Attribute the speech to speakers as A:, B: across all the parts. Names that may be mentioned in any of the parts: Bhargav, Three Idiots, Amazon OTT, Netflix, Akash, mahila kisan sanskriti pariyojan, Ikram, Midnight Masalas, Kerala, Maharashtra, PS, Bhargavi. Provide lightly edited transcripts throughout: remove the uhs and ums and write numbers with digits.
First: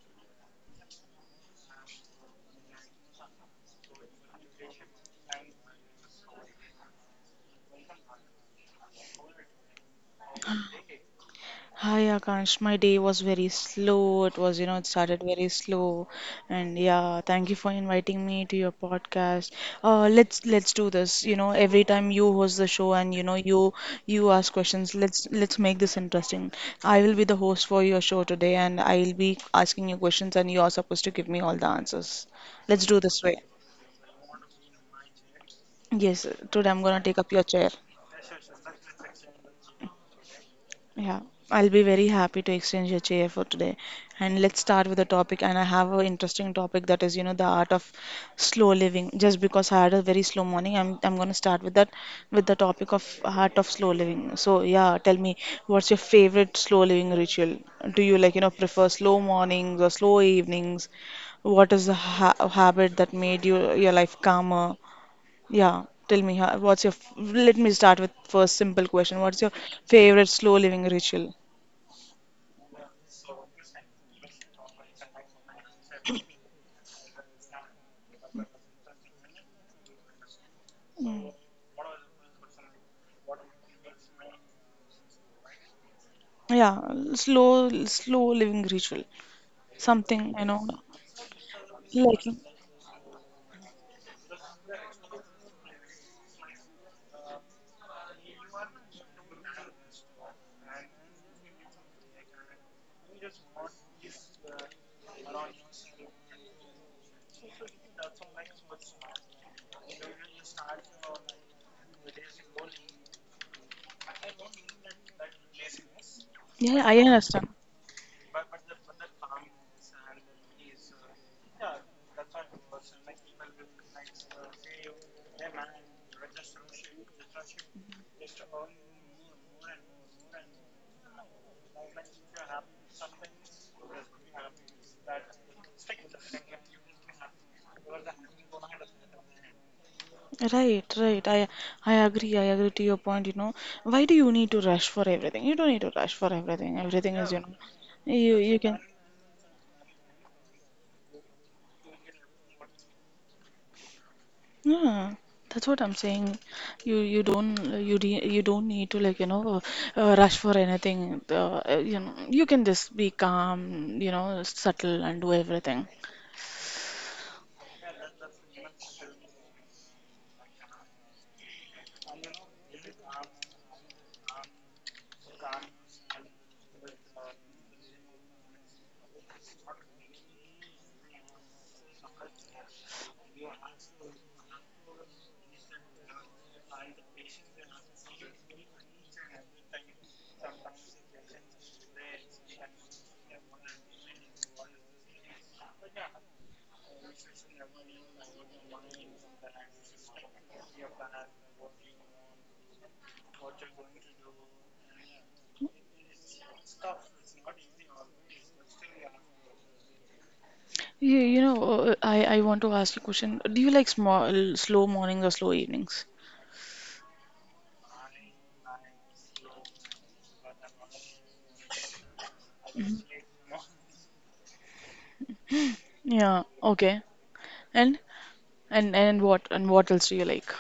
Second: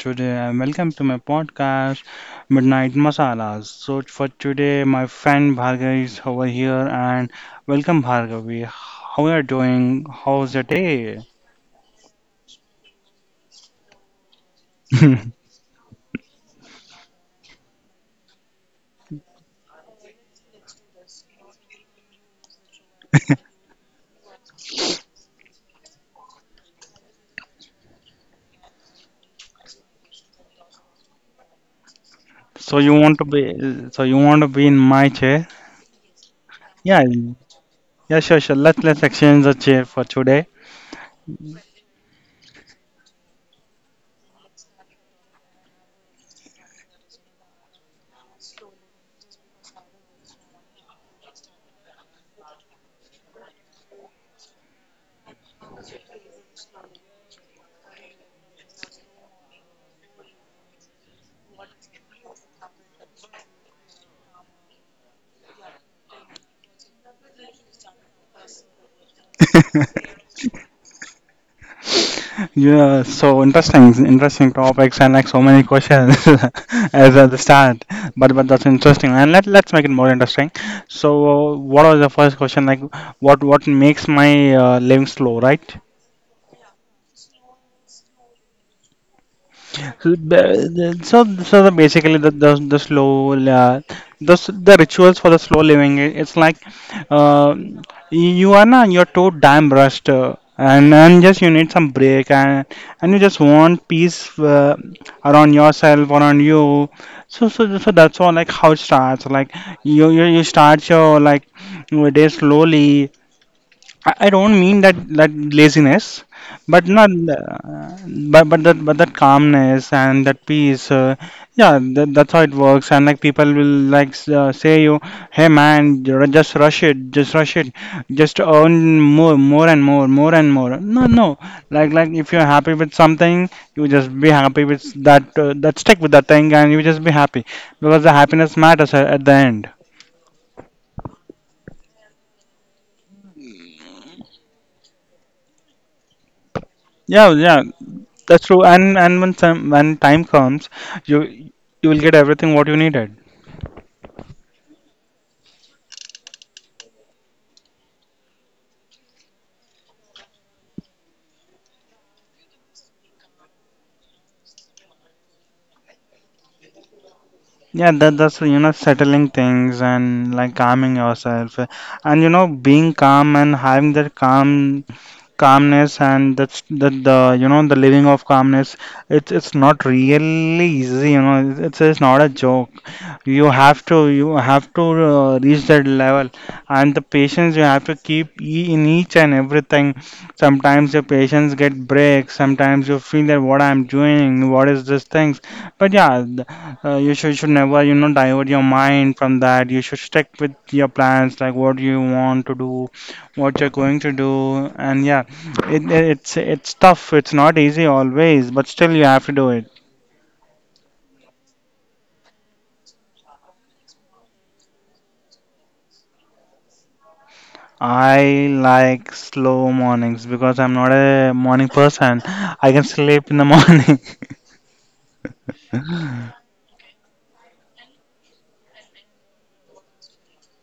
A: today and welcome to my podcast Midnight Masalas. So for today my friend Bhargav is over here and welcome Bhargavi. How are you doing? How's your day?
B: Hi Akash, my day was very slow. It was, you know, it started very slow. And yeah, thank you for inviting me to your podcast. Let's do this. You know, every time you host the show and you know you ask questions, let's make this interesting. I will be the host for your show today and I'll be asking you questions and you are supposed to give me all the answers.
A: So
B: Let's
A: you
B: do
A: want
B: this
A: to
B: way.
A: be in my chair?
B: Yes, today I'm gonna
A: Yeah,
B: take up your chair.
A: yeah, sure. Let's exchange the chair for today.
B: Yeah, I'll be very happy to exchange your chair for today. And let's start with the topic. And I have an interesting topic that is, you know, the art of slow living. Just because I had a very slow morning, I'm gonna start with that, with the topic of art of slow living. So yeah, tell me, what's your favorite slow living ritual? Do you like, you know, prefer slow mornings or slow evenings? What is the ha habit that made you your life calmer? Yeah, tell me, what's your, let me start with first simple question. What's your favorite slow living ritual?
A: Yeah, so interesting topics and like so many questions as at the start. But that's interesting, and let's make it more interesting.
B: Mm.
A: So, what was the first question? Like, what makes my living slow, right?
B: Yeah, slow living ritual.
A: So
B: Something, you know,
A: The- the- So, so, the, basically,
B: like,
A: the slow, uh, the, the rituals for the slow living, it's like uh, you are not, you're too damn rushed, and just you need some break, and you just want peace around yourself, around you. So that's all like how it starts. Like you start your like your day slowly. I don't mean that laziness,
B: yeah,
A: but
B: I
A: not,
B: understand.
A: uh, but that calmness and that peace. Yeah, that's how it works. And like people will like say you, hey man, just rush it, just rush it, just earn more, more and more, more and more. No, no. Like if you're happy with something, you just be happy with that. That stick with that thing, and you just be happy because the happiness matters at the end.
B: Right, right. I agree. I agree to your point, you know. Why do you need to rush for everything? You don't need to rush for everything. Everything is,
A: Yeah,
B: you know,
A: yeah. That's
B: you
A: true.
B: can.
A: And when time comes, you you will get everything what you needed.
B: Yeah, that's what I'm saying. You don't you don't need to, like, you know, rush for anything. You know you can just be calm, you know, subtle and do everything.
A: Yeah, that that's you know settling things and like calming yourself, and you know being calm and having that calmness and that's that the you know the living of calmness. It's not really easy. You know, it's not a joke. You have to reach that level, and the patience you have to keep in each and everything. Sometimes your patience get breaks, sometimes you feel that what I'm doing, what is this things, but yeah, you should never you know divert your mind from that. You should stick with your plans, like what you want to do, what you're going to do. And yeah, it's tough, it's not easy always, but still you have to do it.
B: You know, I want to ask you a question. Do you like small slow mornings or slow evenings?
A: I like slow mornings because I'm not a morning person. I can
B: Mhm.
A: sleep in the morning.
B: Yeah, okay. And and what and what else do you like?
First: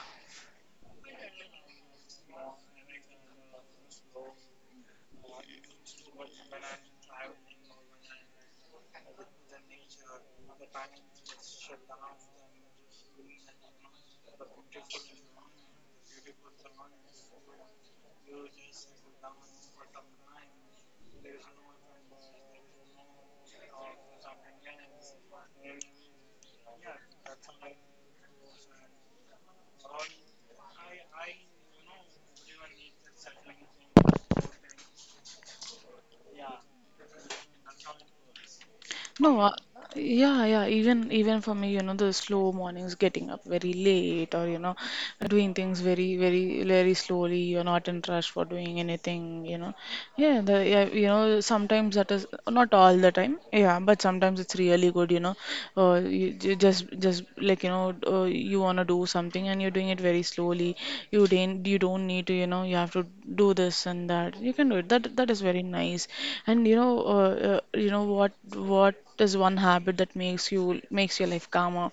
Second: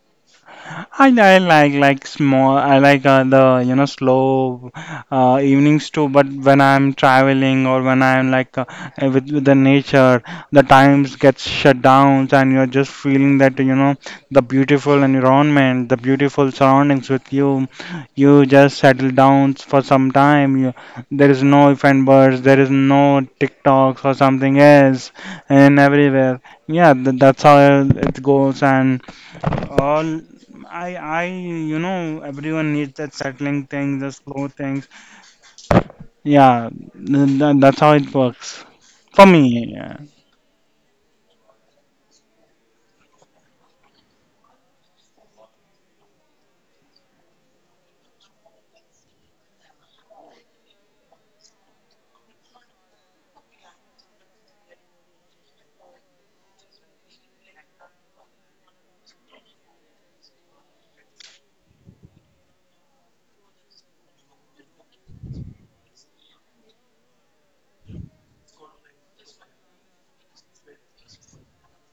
A: I like small. I like the you know slow evenings too. But when I'm traveling or when I'm like with the nature, the times get shut down, and you're just feeling that you know the beautiful environment, the beautiful surroundings with you. You just settle down for some time. There is no if and buts. There is no TikToks or something else, and everywhere. Yeah, that's how it goes, and all I I you know everyone needs that settling thing, the slow things. Yeah, that's how it works for
B: No,
A: me. Yeah.
B: Yeah, yeah. Even for me, you know, the slow mornings, getting up very late, or you know, doing things very, very, very slowly. You're not in rush for doing anything, you know. Yeah, the, yeah, you know, sometimes that is not all the time. Yeah, but sometimes it's really good, you know. You, just like, you know, you wanna do something and you're doing it very slowly. You don't need to, you know, you have to do this and that. You can do it. That that is very nice. And you know what is one habit that makes you makes your life calmer?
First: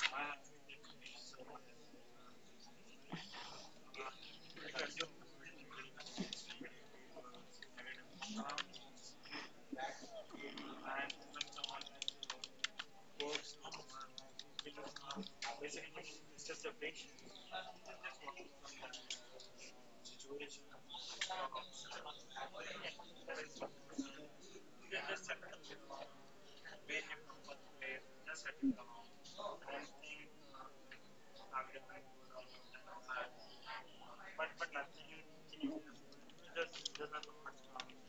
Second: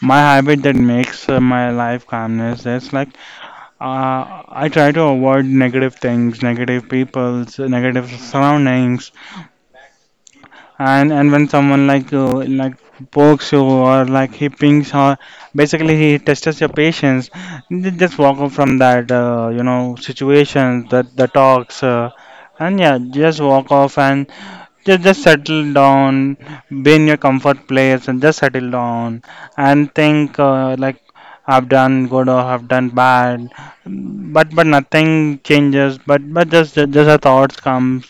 A: My habit that makes my life calmness is like I try to avoid negative things, negative people's, negative surroundings. And when someone like pokes you or like he pings or basically he tests your patience, you just walk off from that, you know, situation, that the talks, and yeah, just walk off and just settle down. Be in your comfort place and just settle down and think like I've done good or I've done bad, but nothing changes. But just the thoughts comes.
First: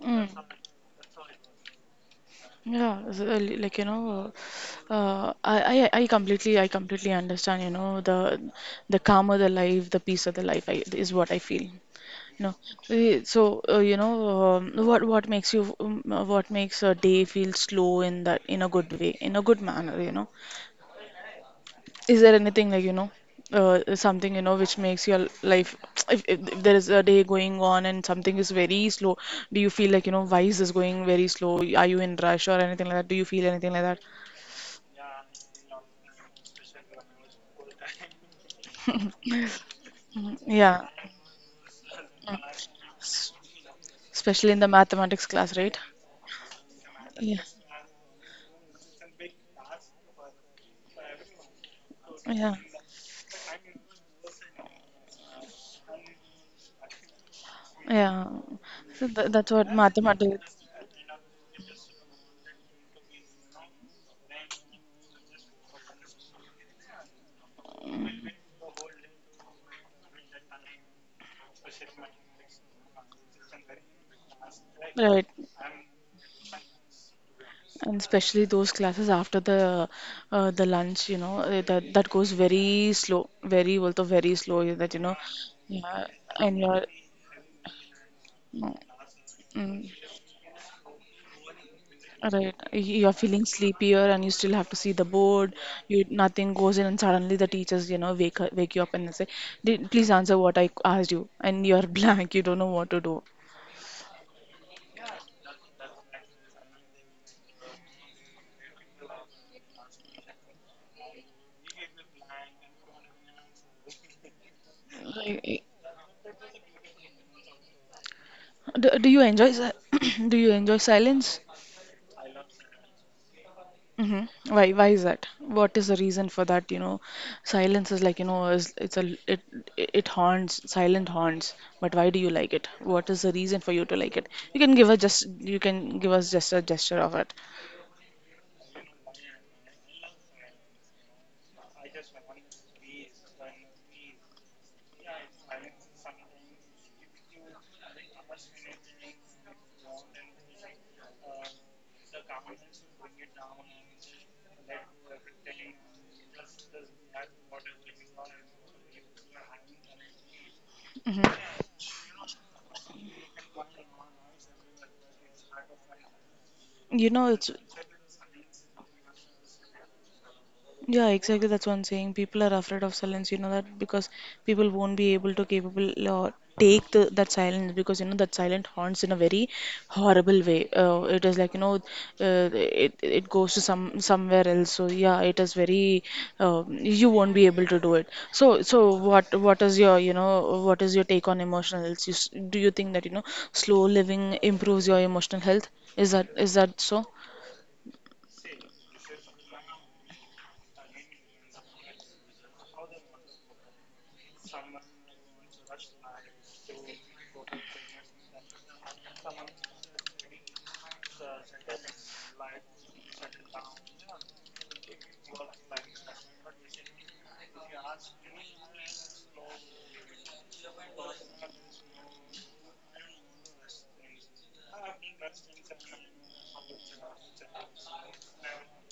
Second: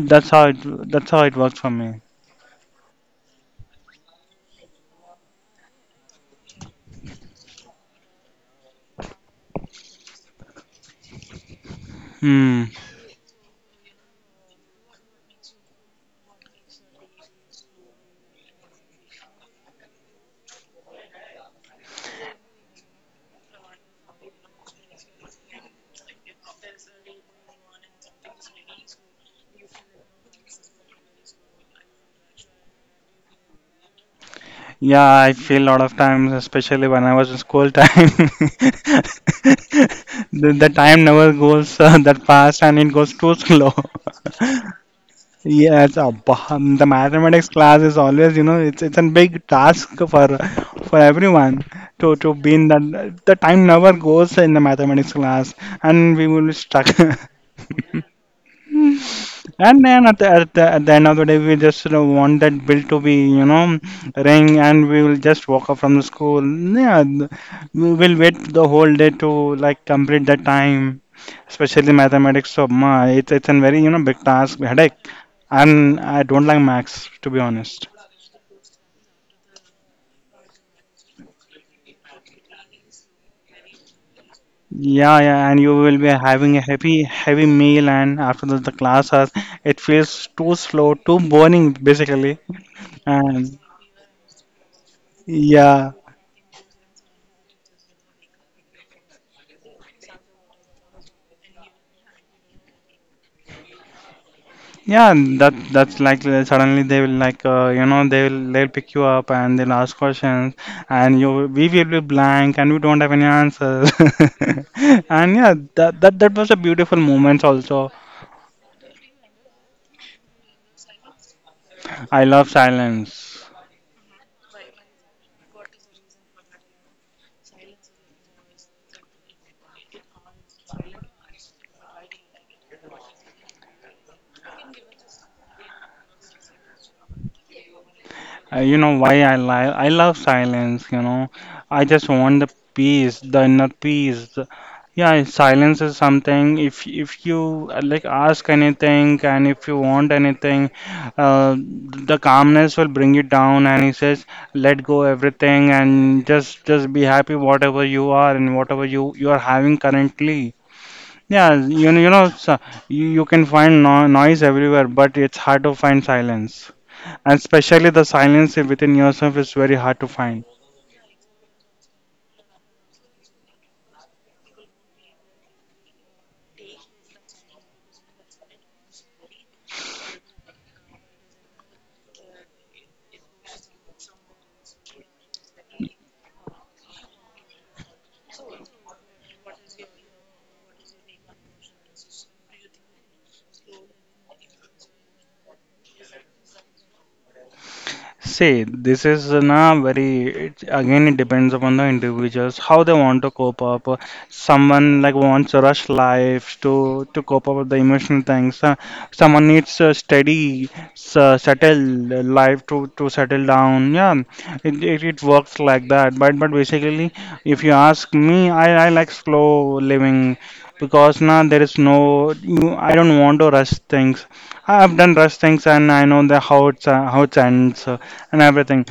B: Mm.
A: how it, that's how it works for me.
B: Yeah, like you know, I, I completely understand. You know, the calmer the life, the peace of the life is what I feel. You know,
A: Hmm.
B: You know, what makes you, what makes a day feel slow in that in a good way, in a good manner. You know, is there anything like, you know, something, you know, which makes your life, if there is a day going on and something is very slow, do you feel like, you know, why is this going very slow? Are you in rush or anything like that? Do you feel anything like that?
A: Yeah, I feel a lot of times, especially when I was in school time,
B: Mhm.
A: the
B: Yeah.
A: time never goes that fast
B: Mm.
A: and it goes
B: S-
A: too slow.
B: Especially in the mathematics class, right?
A: Yes, the
B: Yeah.
A: mathematics class is always, you know, it's a big task for everyone to be
B: Yeah.
A: in that. The time never goes in the mathematics class, and we will be stuck.
B: Yeah. So that's what
A: And then
B: mathematics.
A: at the end of the day, we just you know want that bill to be you know ring, and we will just walk off from the school. Yeah, we will
B: Mm.
A: wait the whole day to like complete that time, especially mathematics. It's a very you know big task headache,
B: Right,
A: and I don't like maths to be honest.
B: and especially those classes after the lunch, you know, that that goes very slow, very also very slow. That you know,
A: Yeah, yeah, and you will
B: yeah,
A: be having
B: and
A: a
B: you're,
A: heavy, heavy meal, and after that
B: mm,
A: the class has it
B: mm.
A: feels too slow, too boring basically,
B: Right. You're feeling
A: and
B: sleepier and you still have to see the board.
A: yeah.
B: You nothing goes in and suddenly the teachers, you know, wake you up and they say, "Did, please answer what I asked you." And you're blank. You don't know what to do.
A: Yeah, and that's like suddenly they will like you know they'll pick you up and they'll ask questions, and you we will be blank and we don't have any answers. And yeah,
B: Right.
A: that was a beautiful moment also.
B: Do you enjoy do you enjoy silence?
A: I love silence.
B: Hmm. Why is that? What is the reason for that? You know, silence is like, you know, it's a it it haunts, silent haunts. But why do you like it? What is the reason for you to like it? You can give us just a gesture of it.
A: You know why I lie? I love silence, you know. I just want the peace, the inner peace. Yeah, silence is something. If you like ask anything and if you want anything, uh, the calmness will bring you down. And he says, let go everything and just be happy whatever you are and whatever you are having currently.
B: Mm-hmm.
A: Yeah, you know, so you can find no noise everywhere, but it's hard to find silence,
B: You know,
A: and
B: it's
A: especially the silence within yourself is very hard to find.
B: yeah, exactly. That's what I'm saying. People are afraid of silence. You know that because people won't be able to capable or take the, that silence because you know that silent haunts in a very horrible way. It is like you know, it it goes to somewhere else. So yeah, it is very you won't be able to do it. So so what is your you know what is your take on emotional health? Do you think that you know slow living improves your emotional health? Is that so?
A: See, this is na very, it, again it depends upon the individuals how they want to cope up. Someone like wants a rush life to cope up with the emotional things. Someone needs a steady, settled life to settle down. Yeah, it it works like that. But basically, if you ask me, I like slow living because now there is no you, I don't want to rush things. I've done rush things and I know the how it's how it ends and everything.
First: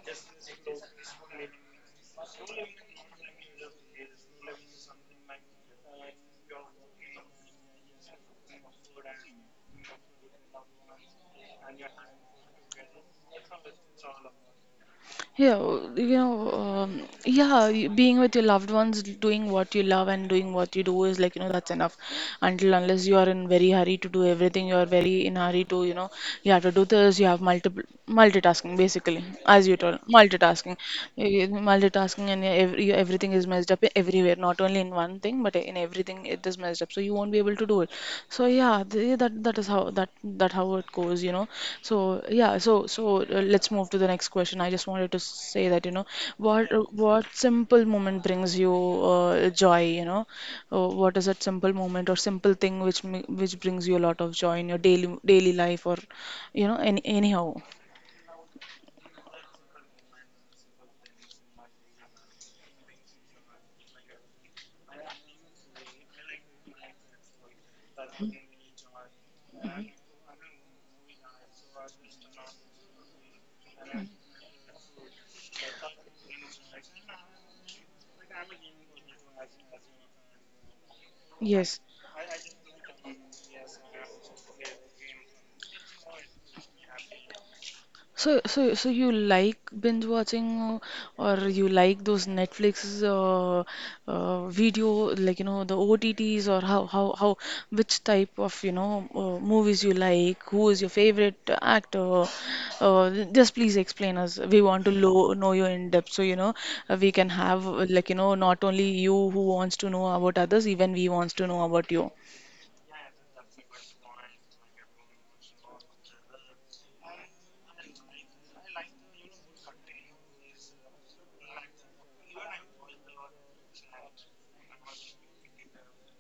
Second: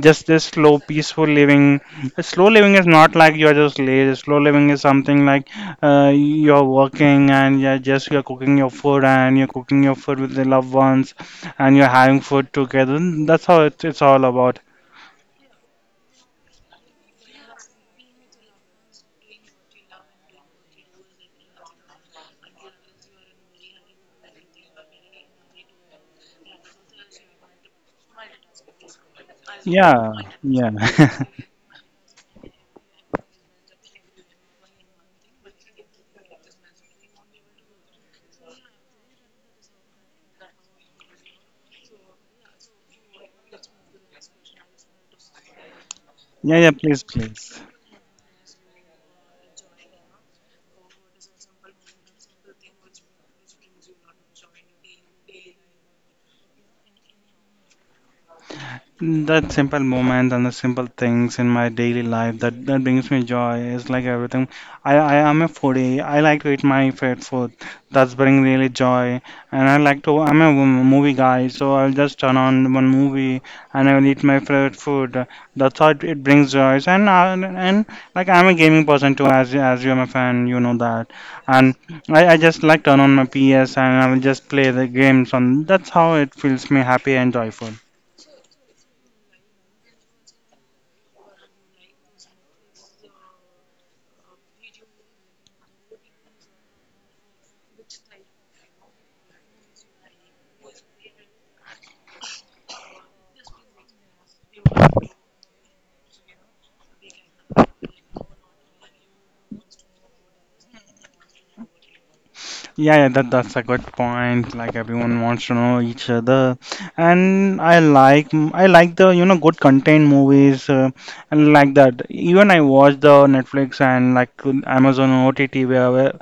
A: Just this slow, peaceful living. Slow living is not like you're just lazy. Slow living is something like you're working and you're cooking your food and you're cooking your food with the loved ones and you're having food together. That's how it's all about.
B: Yeah, you know, yeah, being with your loved ones, doing what you love and doing what you do is like, you know, that's enough. Until unless you are in very hurry to do everything, you are very in hurry to, you know, you have to do this, you have multiple multitasking basically, as you told,
A: Yeah, yeah,
B: multitasking. Multitasking, and everything is messed up everywhere, not only in one thing, but in everything it is messed up. So you won't be able to do it. So yeah, yeah, that is how that how it goes, you know. So yeah, let's move to the next question. I just wanted to say that, you know,
A: yeah, yeah. Please,
B: what
A: please.
B: simple moment brings you joy, you know? What is that simple moment or simple thing which which brings you a lot of joy in your daily life or, you know, any anyhow.
A: That simple moment and the simple things in my daily life that, that brings me joy is like everything. I am a foodie. I like to eat my favorite food. That's bring really joy. And I like to, I'm a movie guy, so I'll just turn on one movie and I'll eat my favorite food. That's how it brings joy. And, like I'm a gaming person too, as you're my fan, you know that. And
B: Yes.
A: I just like turn on my PS and I'll just play the games on. That's how it feels me happy and joyful.
B: So, you like binge watching, or you like those Netflix video, like you know the OTTs, or how which type of you know movies you like? Who is your favorite actor? Just please explain us. We want to lo know you in depth, so you know we can have, like you know, not only you who wants to know about others, even we wants to know about you.
A: Yeah, yeah, that that's a good point. Like everyone wants to know each other, and I like the you know good content movies and like that. Even I watch the Netflix and like Amazon OTT, where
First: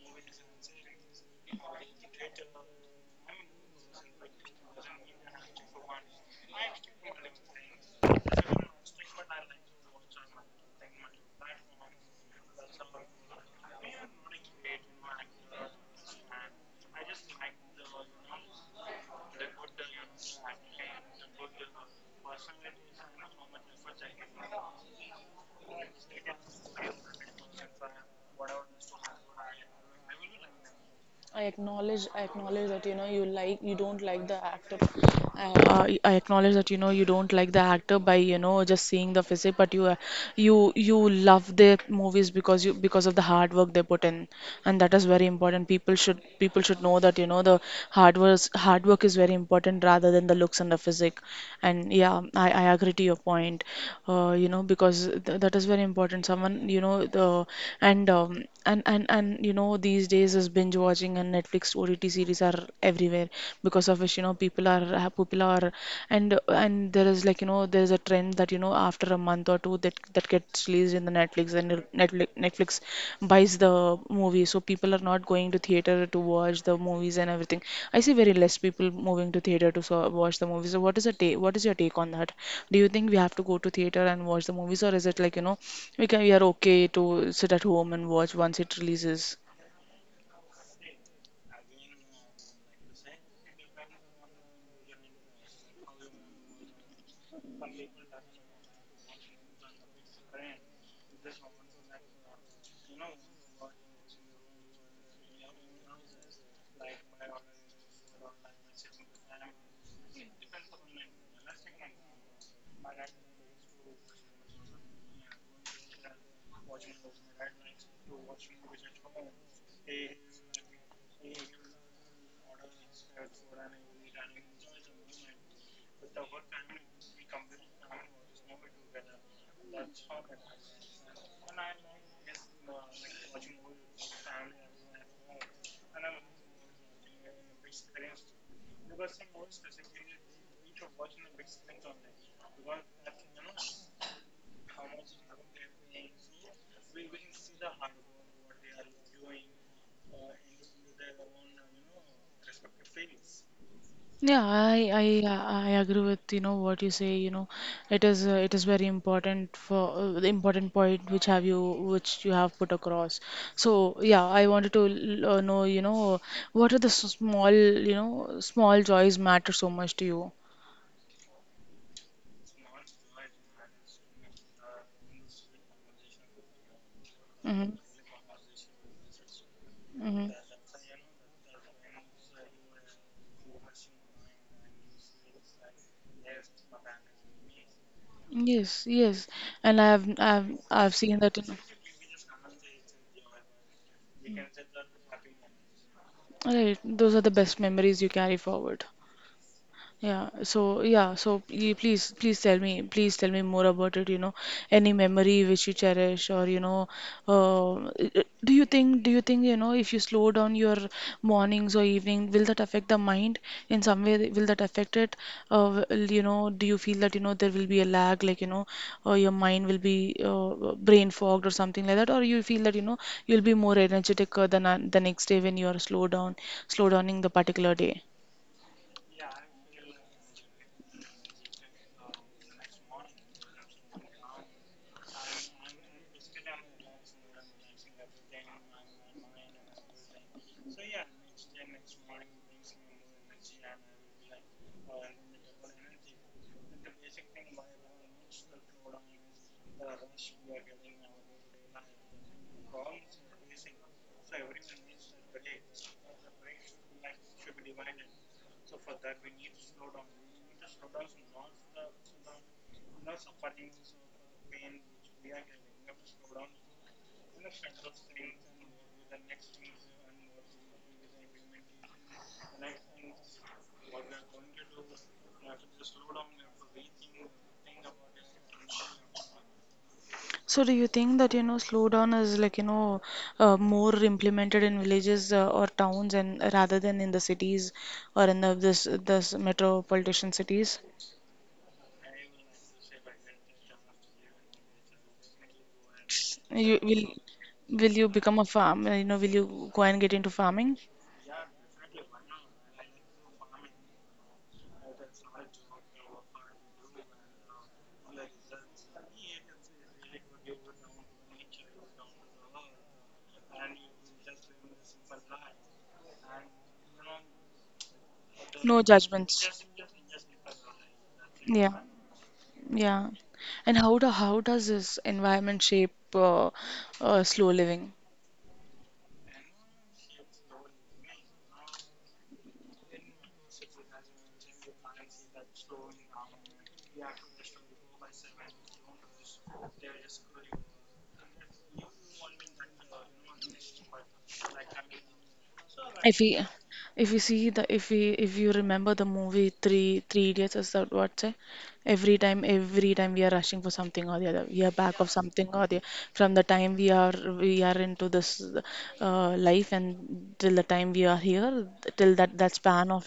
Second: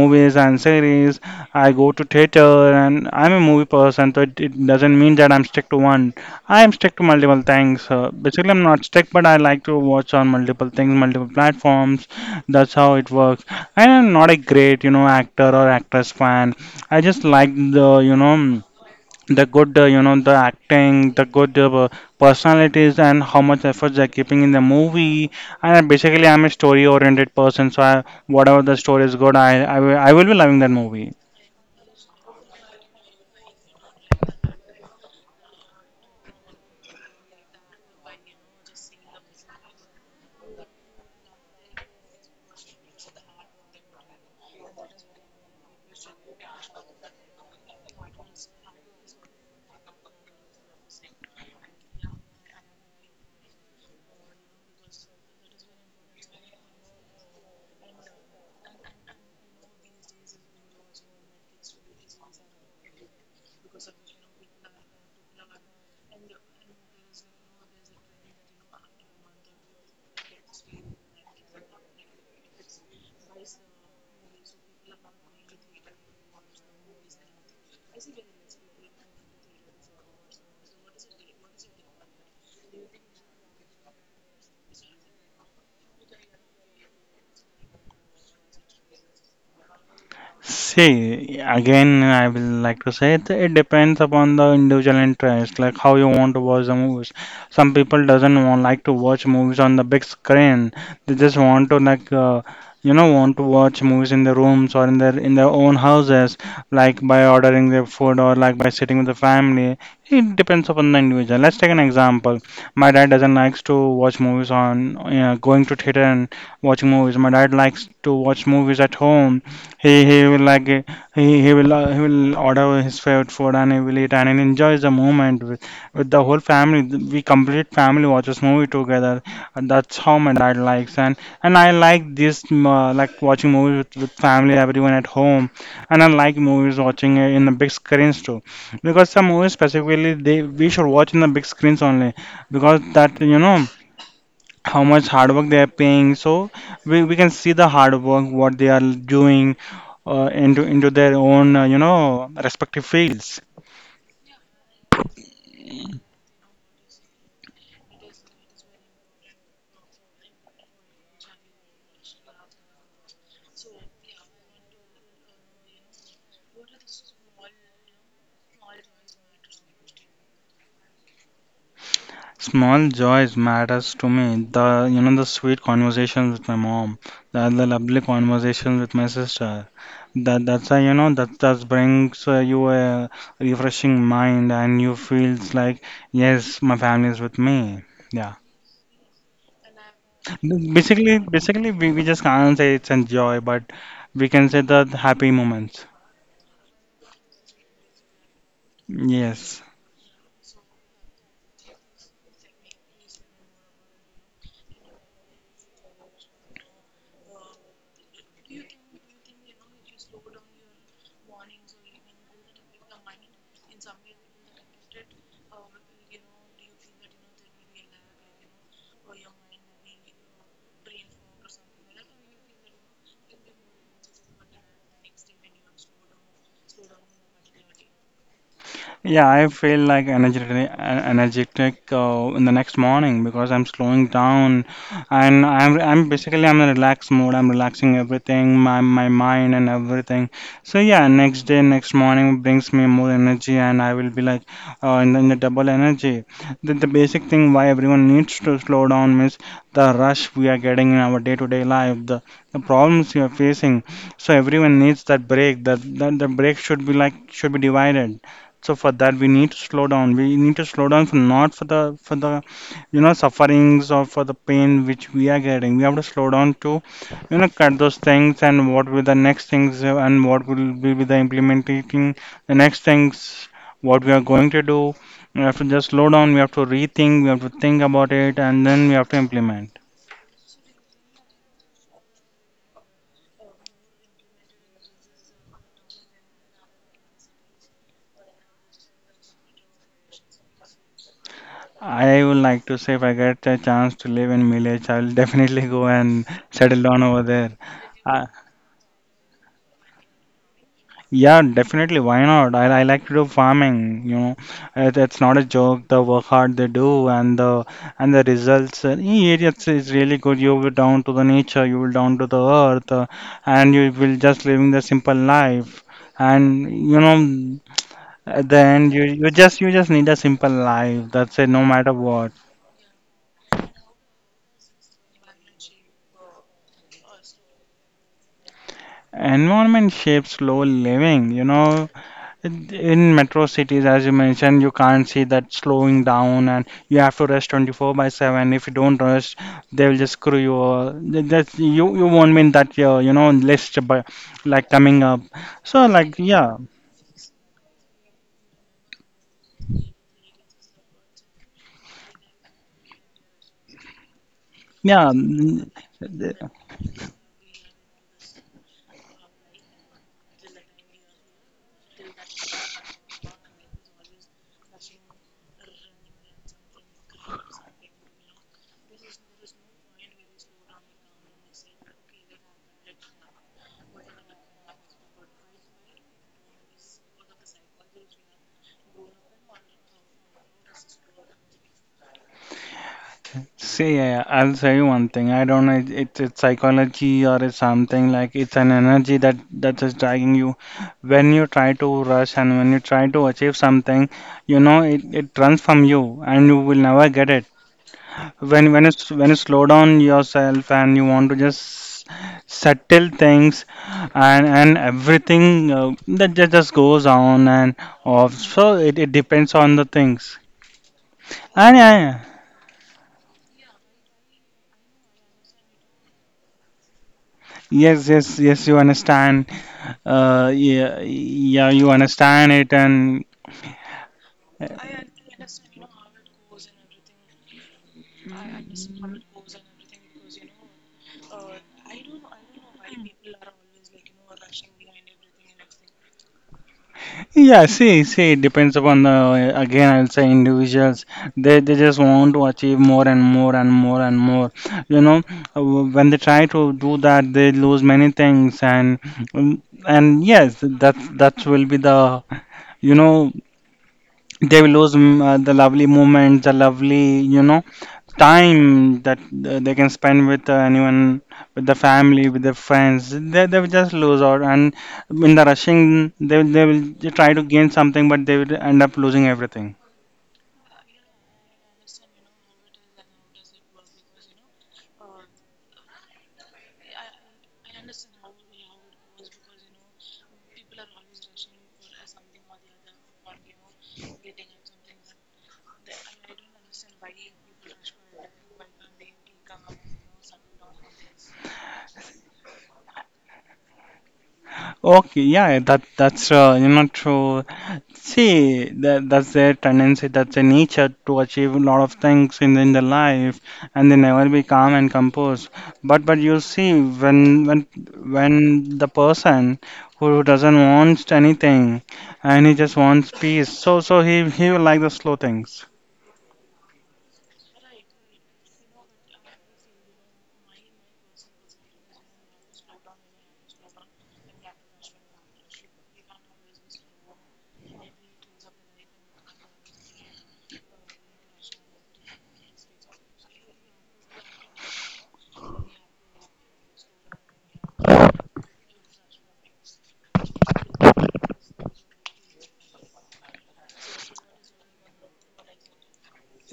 A: movies and series. I go to theater and I'm a movie person, so it doesn't mean that I'm stick to one. I am stick to multiple things. Basically, I'm not stick, but I like to watch on multiple things, multiple platforms. That's how it works. I am not a great, you know, actor or actress fan. I just like the, you know, the good, you know, the acting, the good personalities, and how much effort they're keeping in the movie. And basically, I'm a story-oriented person, so whatever the story is good, I will be loving that movie.
B: I acknowledge that you know you you don't like the actor. I acknowledge that you know you don't like the actor by you know just seeing the physique, but you love their movies because you because of the hard work they put in, and that is very important. People should know that you know the hard work hard work is very important rather than the looks and the physique. And yeah, I agree to your point. You know because th that is very important. Someone you know the and you know these days is binge watching and Netflix OTT series are everywhere because of which you know people are people are and there is like you know there is a trend that you know after a month or two that that gets released in the Netflix and Netflix buys the movie, so people are not going to theater to watch the movies and everything. I see very less people moving to theater to so watch the movies. So what is a what is your take on that? Do you think we have to go to theater and watch the movies, or is it like you know we can we are okay to sit at home and watch once it releases?
A: See, again, I will like to say it depends upon the individual interest, like how you want to watch the movies. Some people doesn't want like to watch movies on the big screen. They just want to like you know want to watch movies in their rooms or in their own houses, like by ordering their food or like by sitting with the family. It depends upon the individual. Let's take an example. My dad doesn't likes to watch movies on you know, going to theater and watching movies. My dad likes to watch movies at home. He will like he will order his favorite food and he will eat and he enjoys the moment with the whole family. We complete family watches movie together. And that's how my dad likes, and I like this like watching movies with family, everyone at home. And I like movies watching in the big screens too, because some movies specifically they we should watch in the big screens only because that, how much hard work they are paying. So we can see the hard work what they are doing into their own respective fields.
B: Yeah, I I agree with you know what you say. You know, it is very important for the important point which have you which you have put across. So yeah, I wanted to know you know what are the small you know small joys matter so much to you.
A: Small joys matters to me. The you know The sweet conversations with my mom, the
B: Mm-hmm.
A: lovely conversations with my sister.
B: Mhm.
A: That that's a, you know that that brings you a refreshing mind, and you feels like yes, my family is with me. Yeah.
B: Yes, yes, and I've I've seen
A: Basically,
B: that in
A: basically we just can't say it's enjoy, but we can say the happy moments.
B: right. Those are the best memories you carry forward.
A: Yes.
B: Yeah, so yeah, so please, please tell me more about it, you know, any memory which you cherish or, you know, uh, do you think, you know, if you slow down your mornings or evening, will that affect the mind in some way? Will that affect it? Will, you know, do you feel that, you know, there will be a lag, like, you know, your mind will be brain fogged or something like that, or you feel that, you know, you'll be more energetic than the next day when you are slow down, slow downing the particular day?
A: Yeah, I feel like energetic in the next morning, because I'm slowing down, and I'm basically I'm in a relaxed mode. I'm relaxing everything, my mind and everything. So yeah, next day, next morning brings me more energy, and I will be like in the double energy. The basic thing why everyone needs to slow down is the rush we are getting in our day-to-day life, the problems we are facing. So everyone needs that break. That that The break should be like should be divided, so for that, we need to slow down. We need to slow down for not for the for the you know sufferings or for the pain which we are getting. We have to slow down to you know cut those things and what will the next things and what will be with the implementing the next things what we are going to do. We have to just slow down. We have to rethink. We have to think about it, and then we have to implement.
B: So do you think that you know slowdown is like you know more implemented in villages or towns and rather than in the cities or in the this this metropolitan cities?
A: I would like to say, if I get a chance to live in village, I'll definitely go and
B: You
A: settle down over there.
B: will you
A: Uh,
B: become a farm? You know, will you go and get into farming?
A: Yeah, definitely. Why not? I like to do farming, you know. It's not a joke. The work hard they do and the results. Yeah, it's really good. You will down to the nature. You will down to the earth, and you will just living the simple life. And you know, at the
B: No
A: end, you you
B: judgments.
A: just you just need a simple life. That's it. No
B: Yeah,
A: matter what.
B: yeah. And how does this environment shape slow living?
A: Environment shapes slow living. You know, in metro cities, as you mentioned, you can't see that slowing down, and you have to rest 24 by 7. If you don't rest, they will just screw you. That's, you won't win that, list by, like coming up. So, like,
B: If we,
A: yeah,
B: if you see the, if we, if you remember the movie Three Idiots, is that what say? Every time we are rushing for something or the other, we are back of
A: yeah.
B: something or the from the time we are into this life and till the time we are here till that span of
A: See, I'll say one thing. I don't know. It's psychology or it's something like it's an energy that that is dragging you. When you try to rush and when you try to achieve something, you know it it runs from you, and you will never get it. When you slow down yourself and you want to just settle things and everything uh, that just goes on and off. So it depends on the things. And yeah, yeah. Yes, yes, yes. You understand. Yeah, yeah, you understand it, and yeah, see, it depends upon the, again, I'll say, individuals. They just want to achieve more and more and more and more. You know, Uh, when they try to do that, they lose many things, and yes, that will be the you know they will lose the lovely moment, the lovely, you know, time that they can spend with anyone, with the family, with their friends. They will just lose out, and in the rushing, they will try to gain something, but they will end up losing everything. Okay, yeah, that's you know, true. See, that's their tendency, that's their nature to achieve a lot of things in their life, and they never be calm and composed. But you see, when the person who doesn't want anything, and he just wants peace, so he will like the slow things.